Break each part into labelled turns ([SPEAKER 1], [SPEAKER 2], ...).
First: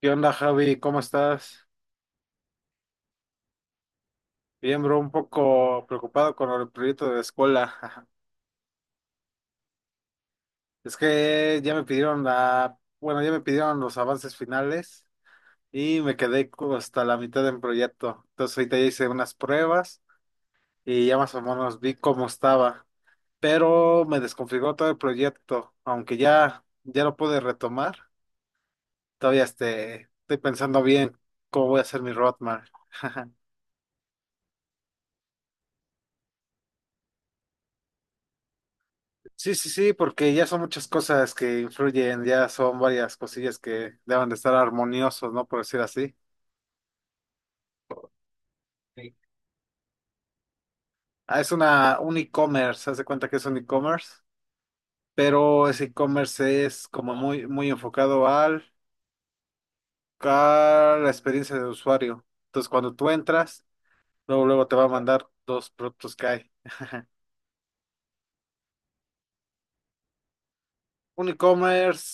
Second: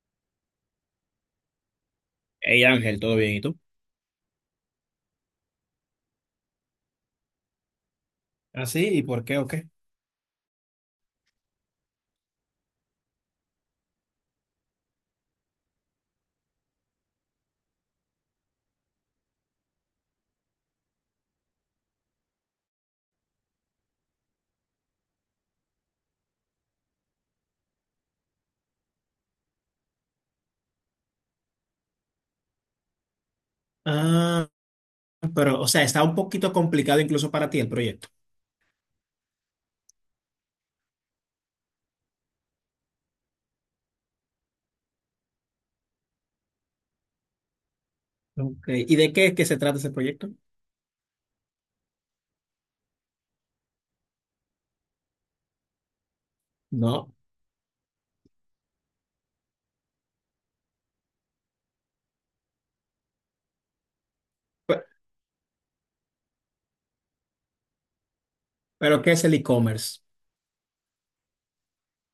[SPEAKER 1] ¿Qué onda, Javi? ¿Cómo estás?
[SPEAKER 2] Hey Ángel, ¿todo bien? ¿Y tú?
[SPEAKER 1] Bien, bro, un poco preocupado con el proyecto de la escuela.
[SPEAKER 2] ¿Ah, sí? ¿Y por qué o qué?
[SPEAKER 1] Es que ya me pidieron ya me pidieron los avances finales y me quedé como hasta la mitad del proyecto. Entonces ahorita ya hice unas pruebas y ya más o menos vi cómo estaba, pero me desconfiguró todo el proyecto, aunque ya lo pude retomar. Todavía estoy pensando bien cómo voy a hacer mi roadmap.
[SPEAKER 2] Ah, pero, o sea, está un poquito complicado incluso para ti el proyecto.
[SPEAKER 1] Sí, sí, sí, porque ya son muchas cosas que influyen, ya son varias cosillas que deben de estar armoniosos, ¿no? Por decir así.
[SPEAKER 2] Ok. ¿Y de
[SPEAKER 1] Sí.
[SPEAKER 2] qué es que se trata ese proyecto?
[SPEAKER 1] Ah, es un e-commerce, haz de cuenta que es un e-commerce, pero ese e-commerce es
[SPEAKER 2] No.
[SPEAKER 1] como muy, muy enfocado al, a la experiencia del usuario. Entonces, cuando tú entras, luego, luego te
[SPEAKER 2] Pe-
[SPEAKER 1] va a mandar dos productos que hay.
[SPEAKER 2] ¿Pero qué es el e-commerce?
[SPEAKER 1] Un e-commerce,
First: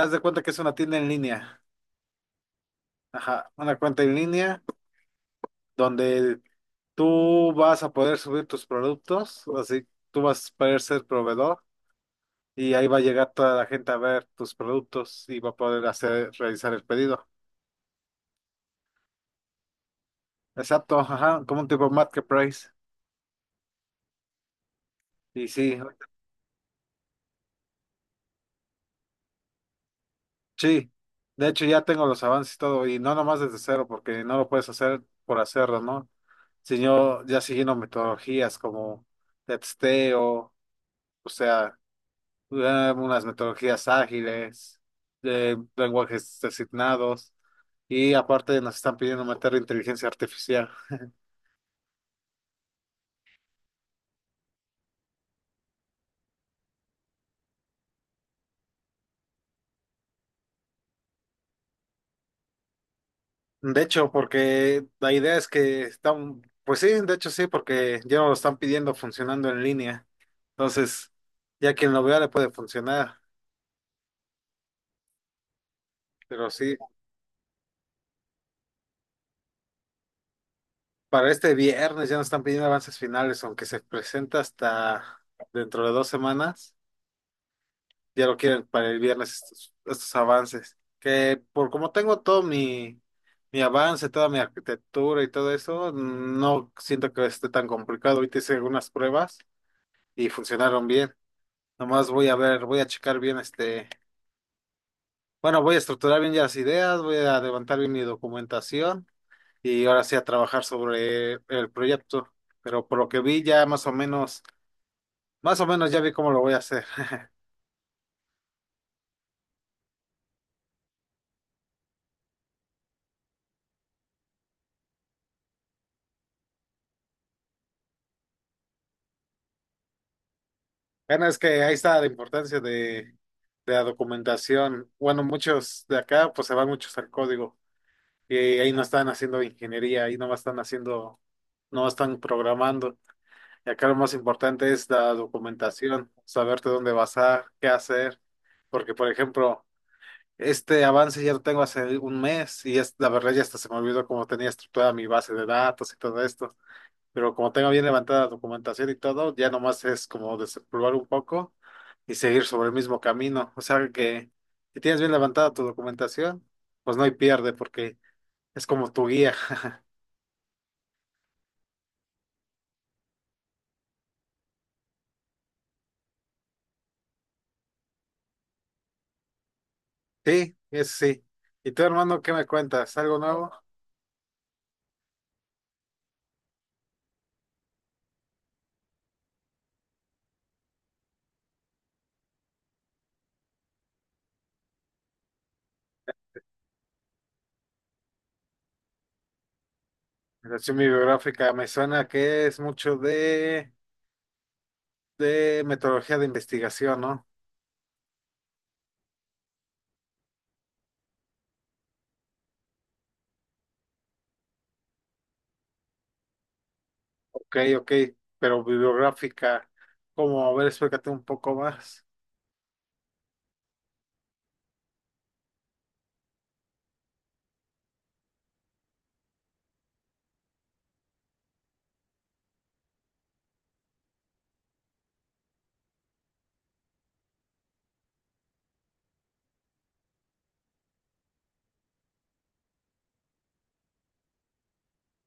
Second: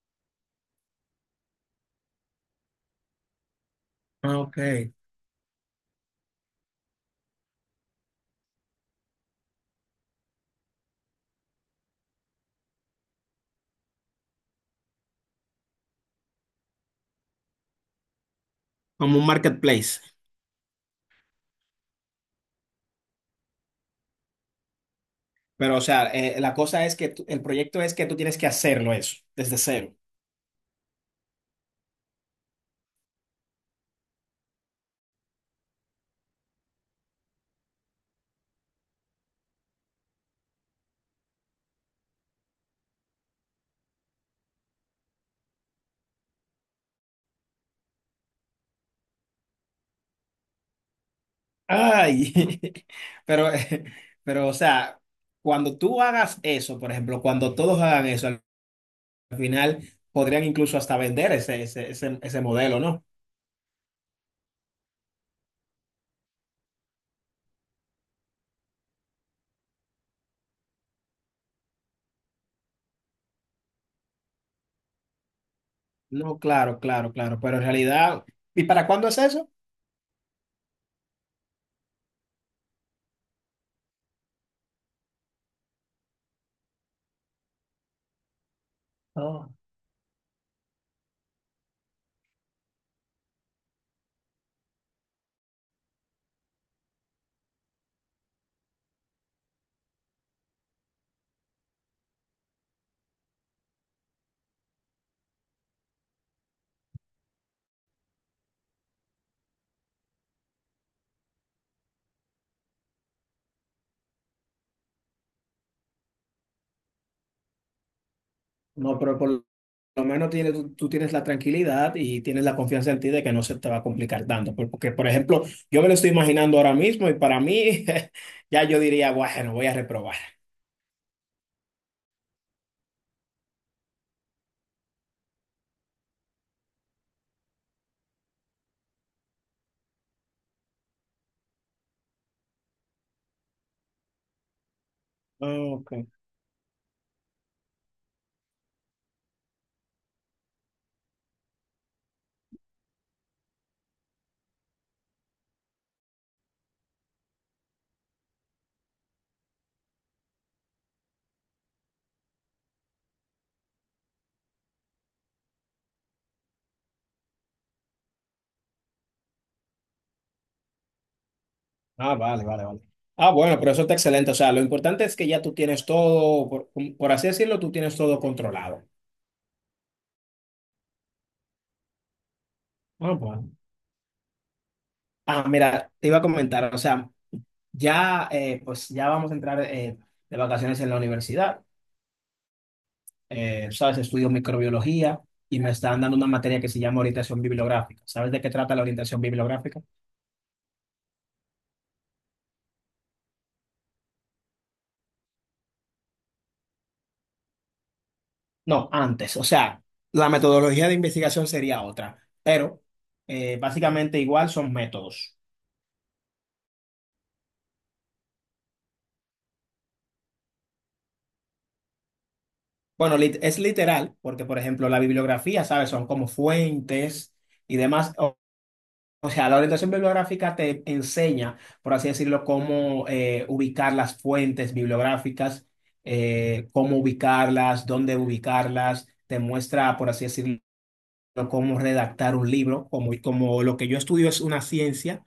[SPEAKER 1] haz de cuenta que es una tienda en línea. Ajá, una cuenta en
[SPEAKER 2] Ah, ok.
[SPEAKER 1] línea donde tú vas a poder subir tus productos, así tú vas a poder ser proveedor y ahí va a llegar toda la gente a ver tus productos y va a poder hacer, realizar el pedido.
[SPEAKER 2] Como un marketplace.
[SPEAKER 1] Exacto, ajá, como un tipo marketplace. Y
[SPEAKER 2] Pero,
[SPEAKER 1] sí,
[SPEAKER 2] o sea, la cosa es que el proyecto es que tú tienes que hacerlo eso, desde cero.
[SPEAKER 1] sí, de hecho ya tengo los avances y todo, y no nomás desde cero, porque no lo puedes hacer por hacerlo, ¿no? Sino ya siguiendo metodologías como de testeo, o sea. Unas metodologías ágiles, lenguajes designados y aparte nos están pidiendo meter inteligencia artificial.
[SPEAKER 2] Ay, pero, eh, pero, o sea, cuando tú hagas eso, por ejemplo, cuando todos hagan eso, al final podrían incluso hasta vender ese modelo, ¿no?
[SPEAKER 1] De hecho, porque la idea es que están, pues sí, de hecho sí, porque ya no lo están pidiendo funcionando en línea. Entonces, ya quien lo vea le puede funcionar,
[SPEAKER 2] No,
[SPEAKER 1] pero sí,
[SPEAKER 2] claro, claro, claro, pero en realidad, ¿y para cuándo es eso?
[SPEAKER 1] para este viernes ya nos están pidiendo avances finales, aunque se presenta hasta dentro de 2 semanas. Ya lo quieren para el viernes
[SPEAKER 2] No,
[SPEAKER 1] estos avances. Que por como tengo todo mi avance, toda mi arquitectura y todo eso, no siento que esté tan complicado. Ahorita hice algunas pruebas y funcionaron bien. Nomás voy a ver, voy a checar bien bueno, voy a estructurar bien ya las ideas, voy a levantar bien mi documentación y ahora sí a trabajar sobre el proyecto. Pero por lo que vi ya más o menos, ya vi cómo lo voy a hacer.
[SPEAKER 2] no, pero por lo menos tienes, tú tienes la tranquilidad y tienes la confianza en ti de que no se te va a complicar tanto, porque, por ejemplo, yo me lo estoy imaginando ahora mismo y para mí ya yo diría, bueno, voy a reprobar.
[SPEAKER 1] Bueno, es que ahí está la importancia de la documentación. Bueno, muchos de acá pues se van muchos al código y ahí no están haciendo ingeniería, ahí no están haciendo, no están programando. Y acá lo más importante es la
[SPEAKER 2] Ok.
[SPEAKER 1] documentación, saberte dónde basar, qué hacer, porque por ejemplo, este avance ya lo tengo hace un mes y es, la verdad ya hasta se me olvidó cómo tenía estructurada mi base de datos y todo esto, pero como tengo bien levantada la documentación y todo, ya nomás es como desempolvar un poco y seguir sobre el mismo camino. O sea que si tienes bien levantada tu documentación, pues no hay pierde porque es como tu guía.
[SPEAKER 2] Ah, vale, vale, vale. Ah, bueno, pero eso está excelente, o sea, lo importante es que ya tú tienes todo, por así decirlo, tú tienes todo controlado.
[SPEAKER 1] Sí, es sí. ¿Y tú, hermano, qué me cuentas?
[SPEAKER 2] Ah,
[SPEAKER 1] ¿Algo nuevo?
[SPEAKER 2] bueno. Ah, mira, te iba a comentar, o sea, ya, pues ya vamos a entrar de vacaciones en la universidad. Sabes, estudio microbiología y me están dando una materia que se llama orientación bibliográfica. ¿Sabes de qué trata la orientación bibliográfica?
[SPEAKER 1] La relación bibliográfica me suena que es mucho de metodología de investigación, ¿no?
[SPEAKER 2] No, antes. O sea, la metodología de investigación sería otra, pero básicamente igual son métodos.
[SPEAKER 1] Ok, ok, pero bibliográfica, ¿cómo? A ver, explícate un poco más.
[SPEAKER 2] Bueno, es literal, porque por ejemplo la bibliografía, ¿sabes? Son como fuentes y demás. O sea, la orientación bibliográfica te enseña, por así decirlo, cómo ubicar las fuentes bibliográficas, cómo ubicarlas, dónde ubicarlas. Te muestra, por así decirlo, cómo redactar un libro. Como, como lo que yo estudio es una ciencia,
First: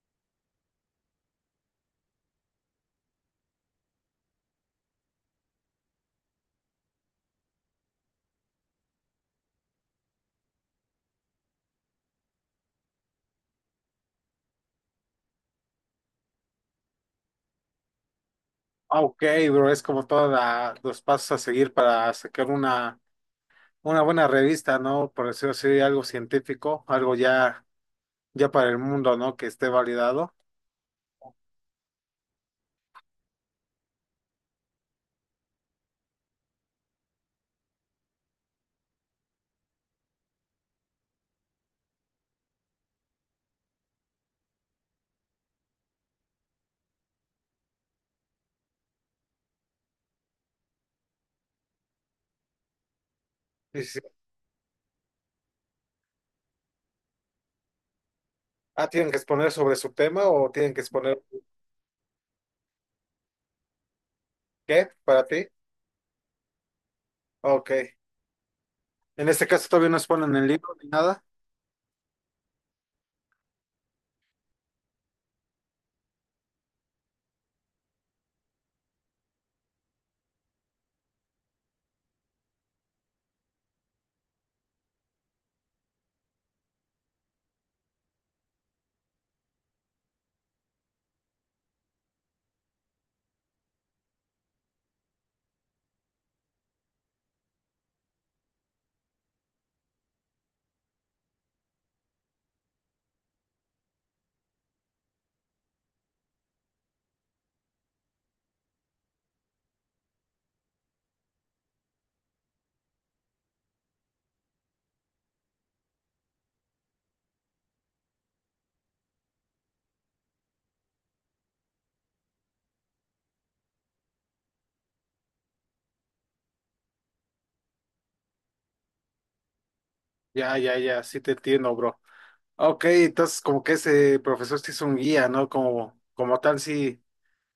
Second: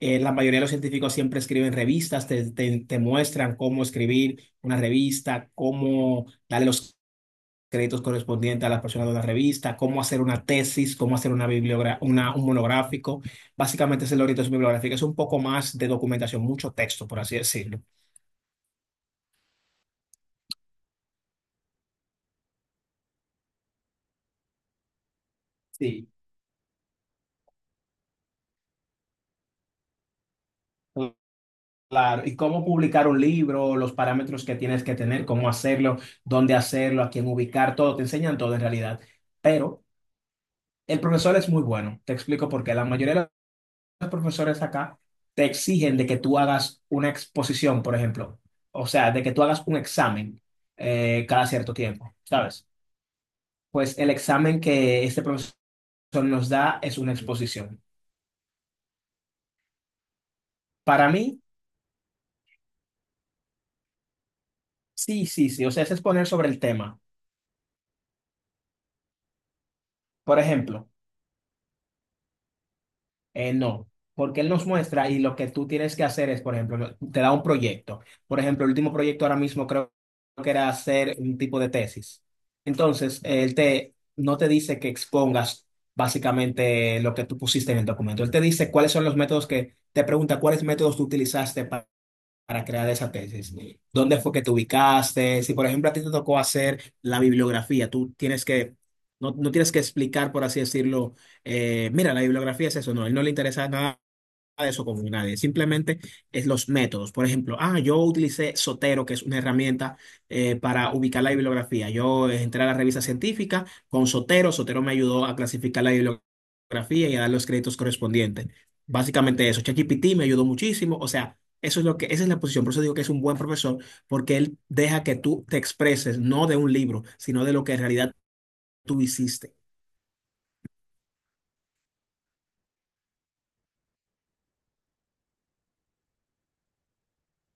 [SPEAKER 2] la mayoría de los científicos siempre escriben revistas, te muestran cómo escribir una revista, cómo darle los créditos correspondientes a las personas de la revista, cómo hacer una tesis, cómo hacer una, un monográfico. Básicamente es la orientación bibliográfica, es un poco más de documentación, mucho texto, por así decirlo.
[SPEAKER 1] Ah, ok, bro, es como todos los pasos a seguir para sacar una buena revista, ¿no? Por decirlo así, algo
[SPEAKER 2] Sí.
[SPEAKER 1] científico, algo ya, ya para el mundo, ¿no? Que esté validado.
[SPEAKER 2] Claro, y cómo publicar un libro, los parámetros que tienes que tener, cómo hacerlo, dónde hacerlo, a quién ubicar, todo, te enseñan todo en realidad. Pero el profesor es muy bueno, te explico por qué. La mayoría de los profesores acá te exigen de que tú hagas una exposición, por ejemplo, o sea, de que tú hagas un examen cada cierto tiempo, ¿sabes?
[SPEAKER 1] Sí,
[SPEAKER 2] Pues
[SPEAKER 1] sí, sí.
[SPEAKER 2] el examen que este profesor nos da es una exposición.
[SPEAKER 1] Ah, ¿tienen que exponer sobre su tema o tienen que
[SPEAKER 2] Para
[SPEAKER 1] exponer
[SPEAKER 2] mí,
[SPEAKER 1] qué para
[SPEAKER 2] sí,
[SPEAKER 1] ti?
[SPEAKER 2] sí, sí, o sea, es exponer sobre el tema.
[SPEAKER 1] Ok. En este caso todavía no exponen
[SPEAKER 2] Por
[SPEAKER 1] el libro ni
[SPEAKER 2] ejemplo,
[SPEAKER 1] nada.
[SPEAKER 2] eh, no, porque él nos muestra y lo que tú tienes que hacer es, por ejemplo, te da un proyecto. Por ejemplo, el último proyecto ahora mismo creo que era hacer un tipo de tesis. Entonces, él te, no te dice que expongas básicamente lo que tú pusiste en el documento. Él te dice cuáles son los métodos que, te pregunta cuáles métodos tú utilizaste para crear esa tesis. ¿Dónde fue que te ubicaste? Si, por ejemplo, a ti te tocó hacer la bibliografía, tú tienes que, no, no tienes que explicar, por así decirlo, mira, la bibliografía es eso, no, a él no le interesa nada de eso con nadie, simplemente es los métodos. Por ejemplo, ah, yo utilicé Sotero, que es una herramienta para ubicar la bibliografía. Yo entré a la revista científica con Sotero, Sotero me ayudó a clasificar la bibliografía y a dar los créditos correspondientes. Básicamente eso. ChatGPT me ayudó muchísimo, o sea, eso es lo que, esa es la posición. Por eso digo que es un buen profesor, porque él deja que tú te expreses, no de un libro, sino de lo que en realidad tú hiciste.
[SPEAKER 1] Ya, ya, ya, sí te entiendo, bro. Ok, entonces como que ese profesor sí es un guía, ¿no? Como, como tal, sí.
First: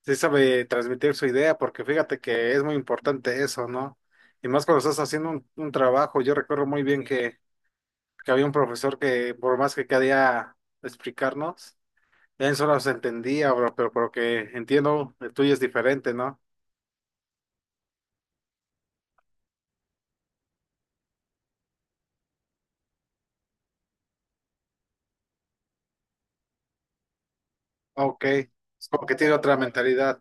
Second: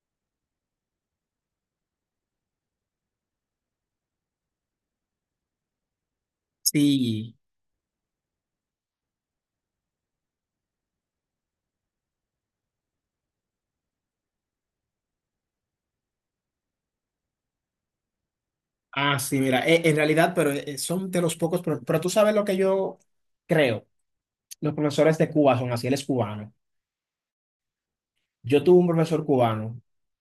[SPEAKER 1] Sí sabe transmitir su idea, porque fíjate que es muy importante eso, ¿no? Y más cuando estás haciendo un trabajo, yo recuerdo muy bien
[SPEAKER 2] Sí.
[SPEAKER 1] que había un profesor que por más que quería explicarnos, él solo se entendía, bro, pero por lo que entiendo, el tuyo es diferente, ¿no?
[SPEAKER 2] Ah, sí, mira, en realidad, pero son de los pocos, pero, tú sabes lo que yo creo, los profesores de Cuba son así, él es cubano.
[SPEAKER 1] Ok,
[SPEAKER 2] Yo tuve un
[SPEAKER 1] es como que
[SPEAKER 2] profesor
[SPEAKER 1] tiene otra
[SPEAKER 2] cubano,
[SPEAKER 1] mentalidad.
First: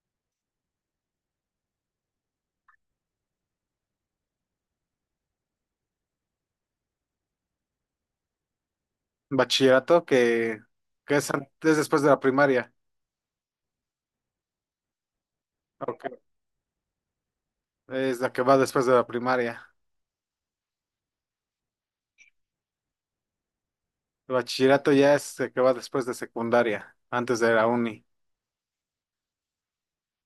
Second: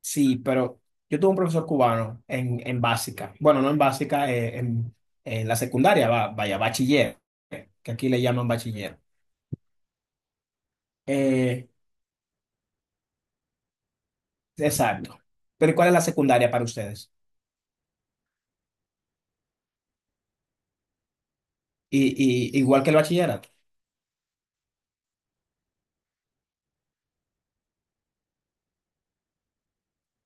[SPEAKER 2] sí, pero yo tuve un profesor cubano en básica, bueno, no en básica, en la secundaria, vaya, bachiller, que aquí le llaman bachiller.
[SPEAKER 1] Bachillerato que es,
[SPEAKER 2] Eh,
[SPEAKER 1] es después de la primaria,
[SPEAKER 2] exacto. Pero ¿cuál es la
[SPEAKER 1] ok,
[SPEAKER 2] secundaria para ustedes?
[SPEAKER 1] es la que va después de la primaria.
[SPEAKER 2] Y, igual que el bachillerato.
[SPEAKER 1] El bachillerato ya es el que va después de secundaria, antes de la uni.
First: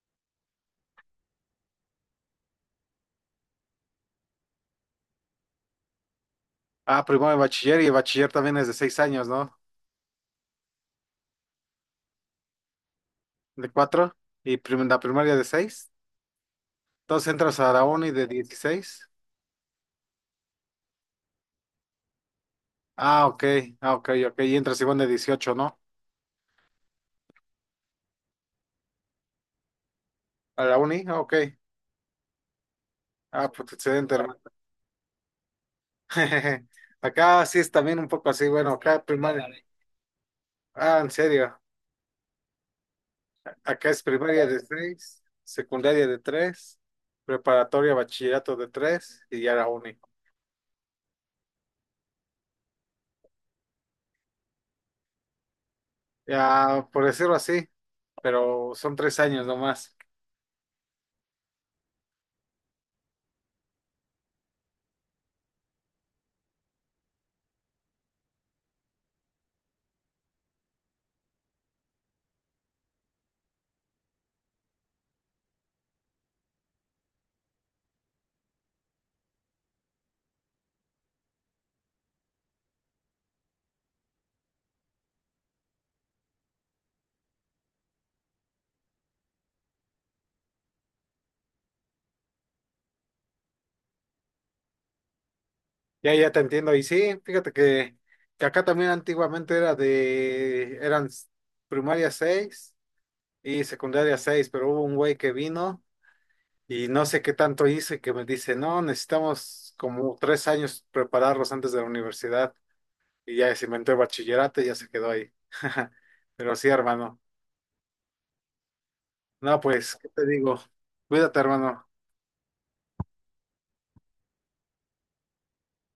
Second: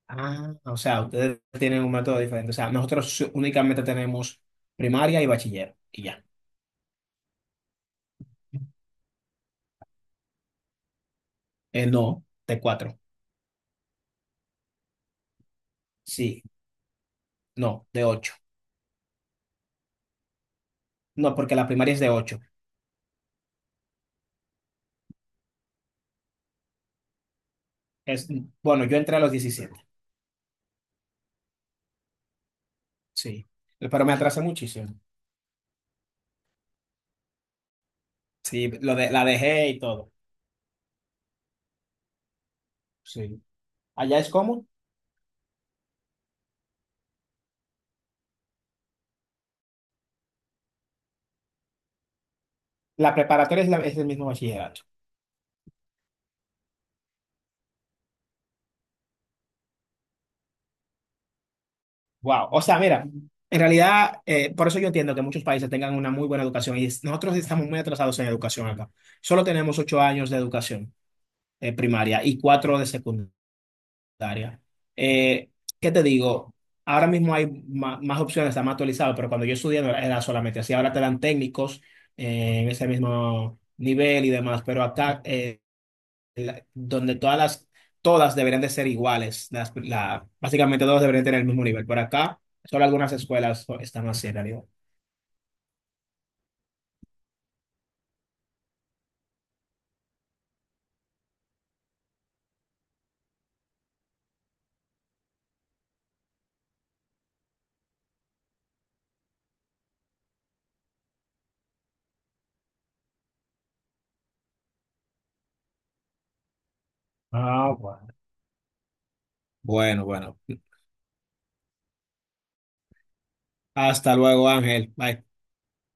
[SPEAKER 2] Ah, o sea, ustedes tienen un método diferente, o sea, nosotros únicamente tenemos primaria y bachiller. Y ya.
[SPEAKER 1] Ah, primero de bachiller y bachiller también es de 6 años, ¿no?
[SPEAKER 2] No, de cuatro.
[SPEAKER 1] De cuatro y la primaria de seis.
[SPEAKER 2] Sí,
[SPEAKER 1] Entonces entras a la
[SPEAKER 2] no, de
[SPEAKER 1] uni de
[SPEAKER 2] ocho.
[SPEAKER 1] 16.
[SPEAKER 2] No, porque la primaria es de ocho.
[SPEAKER 1] Ah, ok, ah, ok, ok. Y entras igual de 18, ¿no?
[SPEAKER 2] Es, bueno, yo entré a los 17.
[SPEAKER 1] A la uni, ah, ok.
[SPEAKER 2] Sí.
[SPEAKER 1] Ah, pues
[SPEAKER 2] Pero me
[SPEAKER 1] excelente, hermano.
[SPEAKER 2] atrasé muchísimo.
[SPEAKER 1] Acá sí es también un poco así, bueno,
[SPEAKER 2] Sí, lo
[SPEAKER 1] acá
[SPEAKER 2] de, la
[SPEAKER 1] primaria.
[SPEAKER 2] dejé y todo.
[SPEAKER 1] Ah, en serio.
[SPEAKER 2] Sí.
[SPEAKER 1] Acá es
[SPEAKER 2] Allá es
[SPEAKER 1] primaria de
[SPEAKER 2] como,
[SPEAKER 1] seis, secundaria de tres, preparatoria, bachillerato de tres y ya la uni.
[SPEAKER 2] la preparatoria es, es el mismo bachillerato.
[SPEAKER 1] Ya, por decirlo así, pero son 3 años nomás.
[SPEAKER 2] Wow. O sea, mira, en realidad, por eso yo entiendo que muchos países tengan una muy buena educación y nosotros estamos muy atrasados en educación acá. Solo tenemos ocho años de educación primaria y cuatro de secundaria. Área. Eh, ¿Qué te digo? Ahora mismo hay más, opciones, está más actualizado, pero cuando yo estudié no era solamente así. Ahora te dan técnicos en ese mismo nivel y demás, pero acá, donde todas las, todas deberían de ser iguales, las, la, básicamente todas deberían tener el mismo nivel. Por acá, solo algunas escuelas están así en realidad.
[SPEAKER 1] Ya, ya te entiendo. Y sí, fíjate que acá también antiguamente era de, eran s- primaria 6 y secundaria seis, pero hubo un güey que vino y no sé qué tanto hizo y que me dice, no, necesitamos como 3 años prepararlos antes de la universidad. Y ya se inventó el bachillerato y ya se quedó ahí. Pero sí, hermano.
[SPEAKER 2] Ah, bueno.
[SPEAKER 1] No, pues,
[SPEAKER 2] Bueno,
[SPEAKER 1] ¿qué te
[SPEAKER 2] bueno.
[SPEAKER 1] digo? Cuídate, hermano.
[SPEAKER 2] Hasta luego, Ángel. Bye.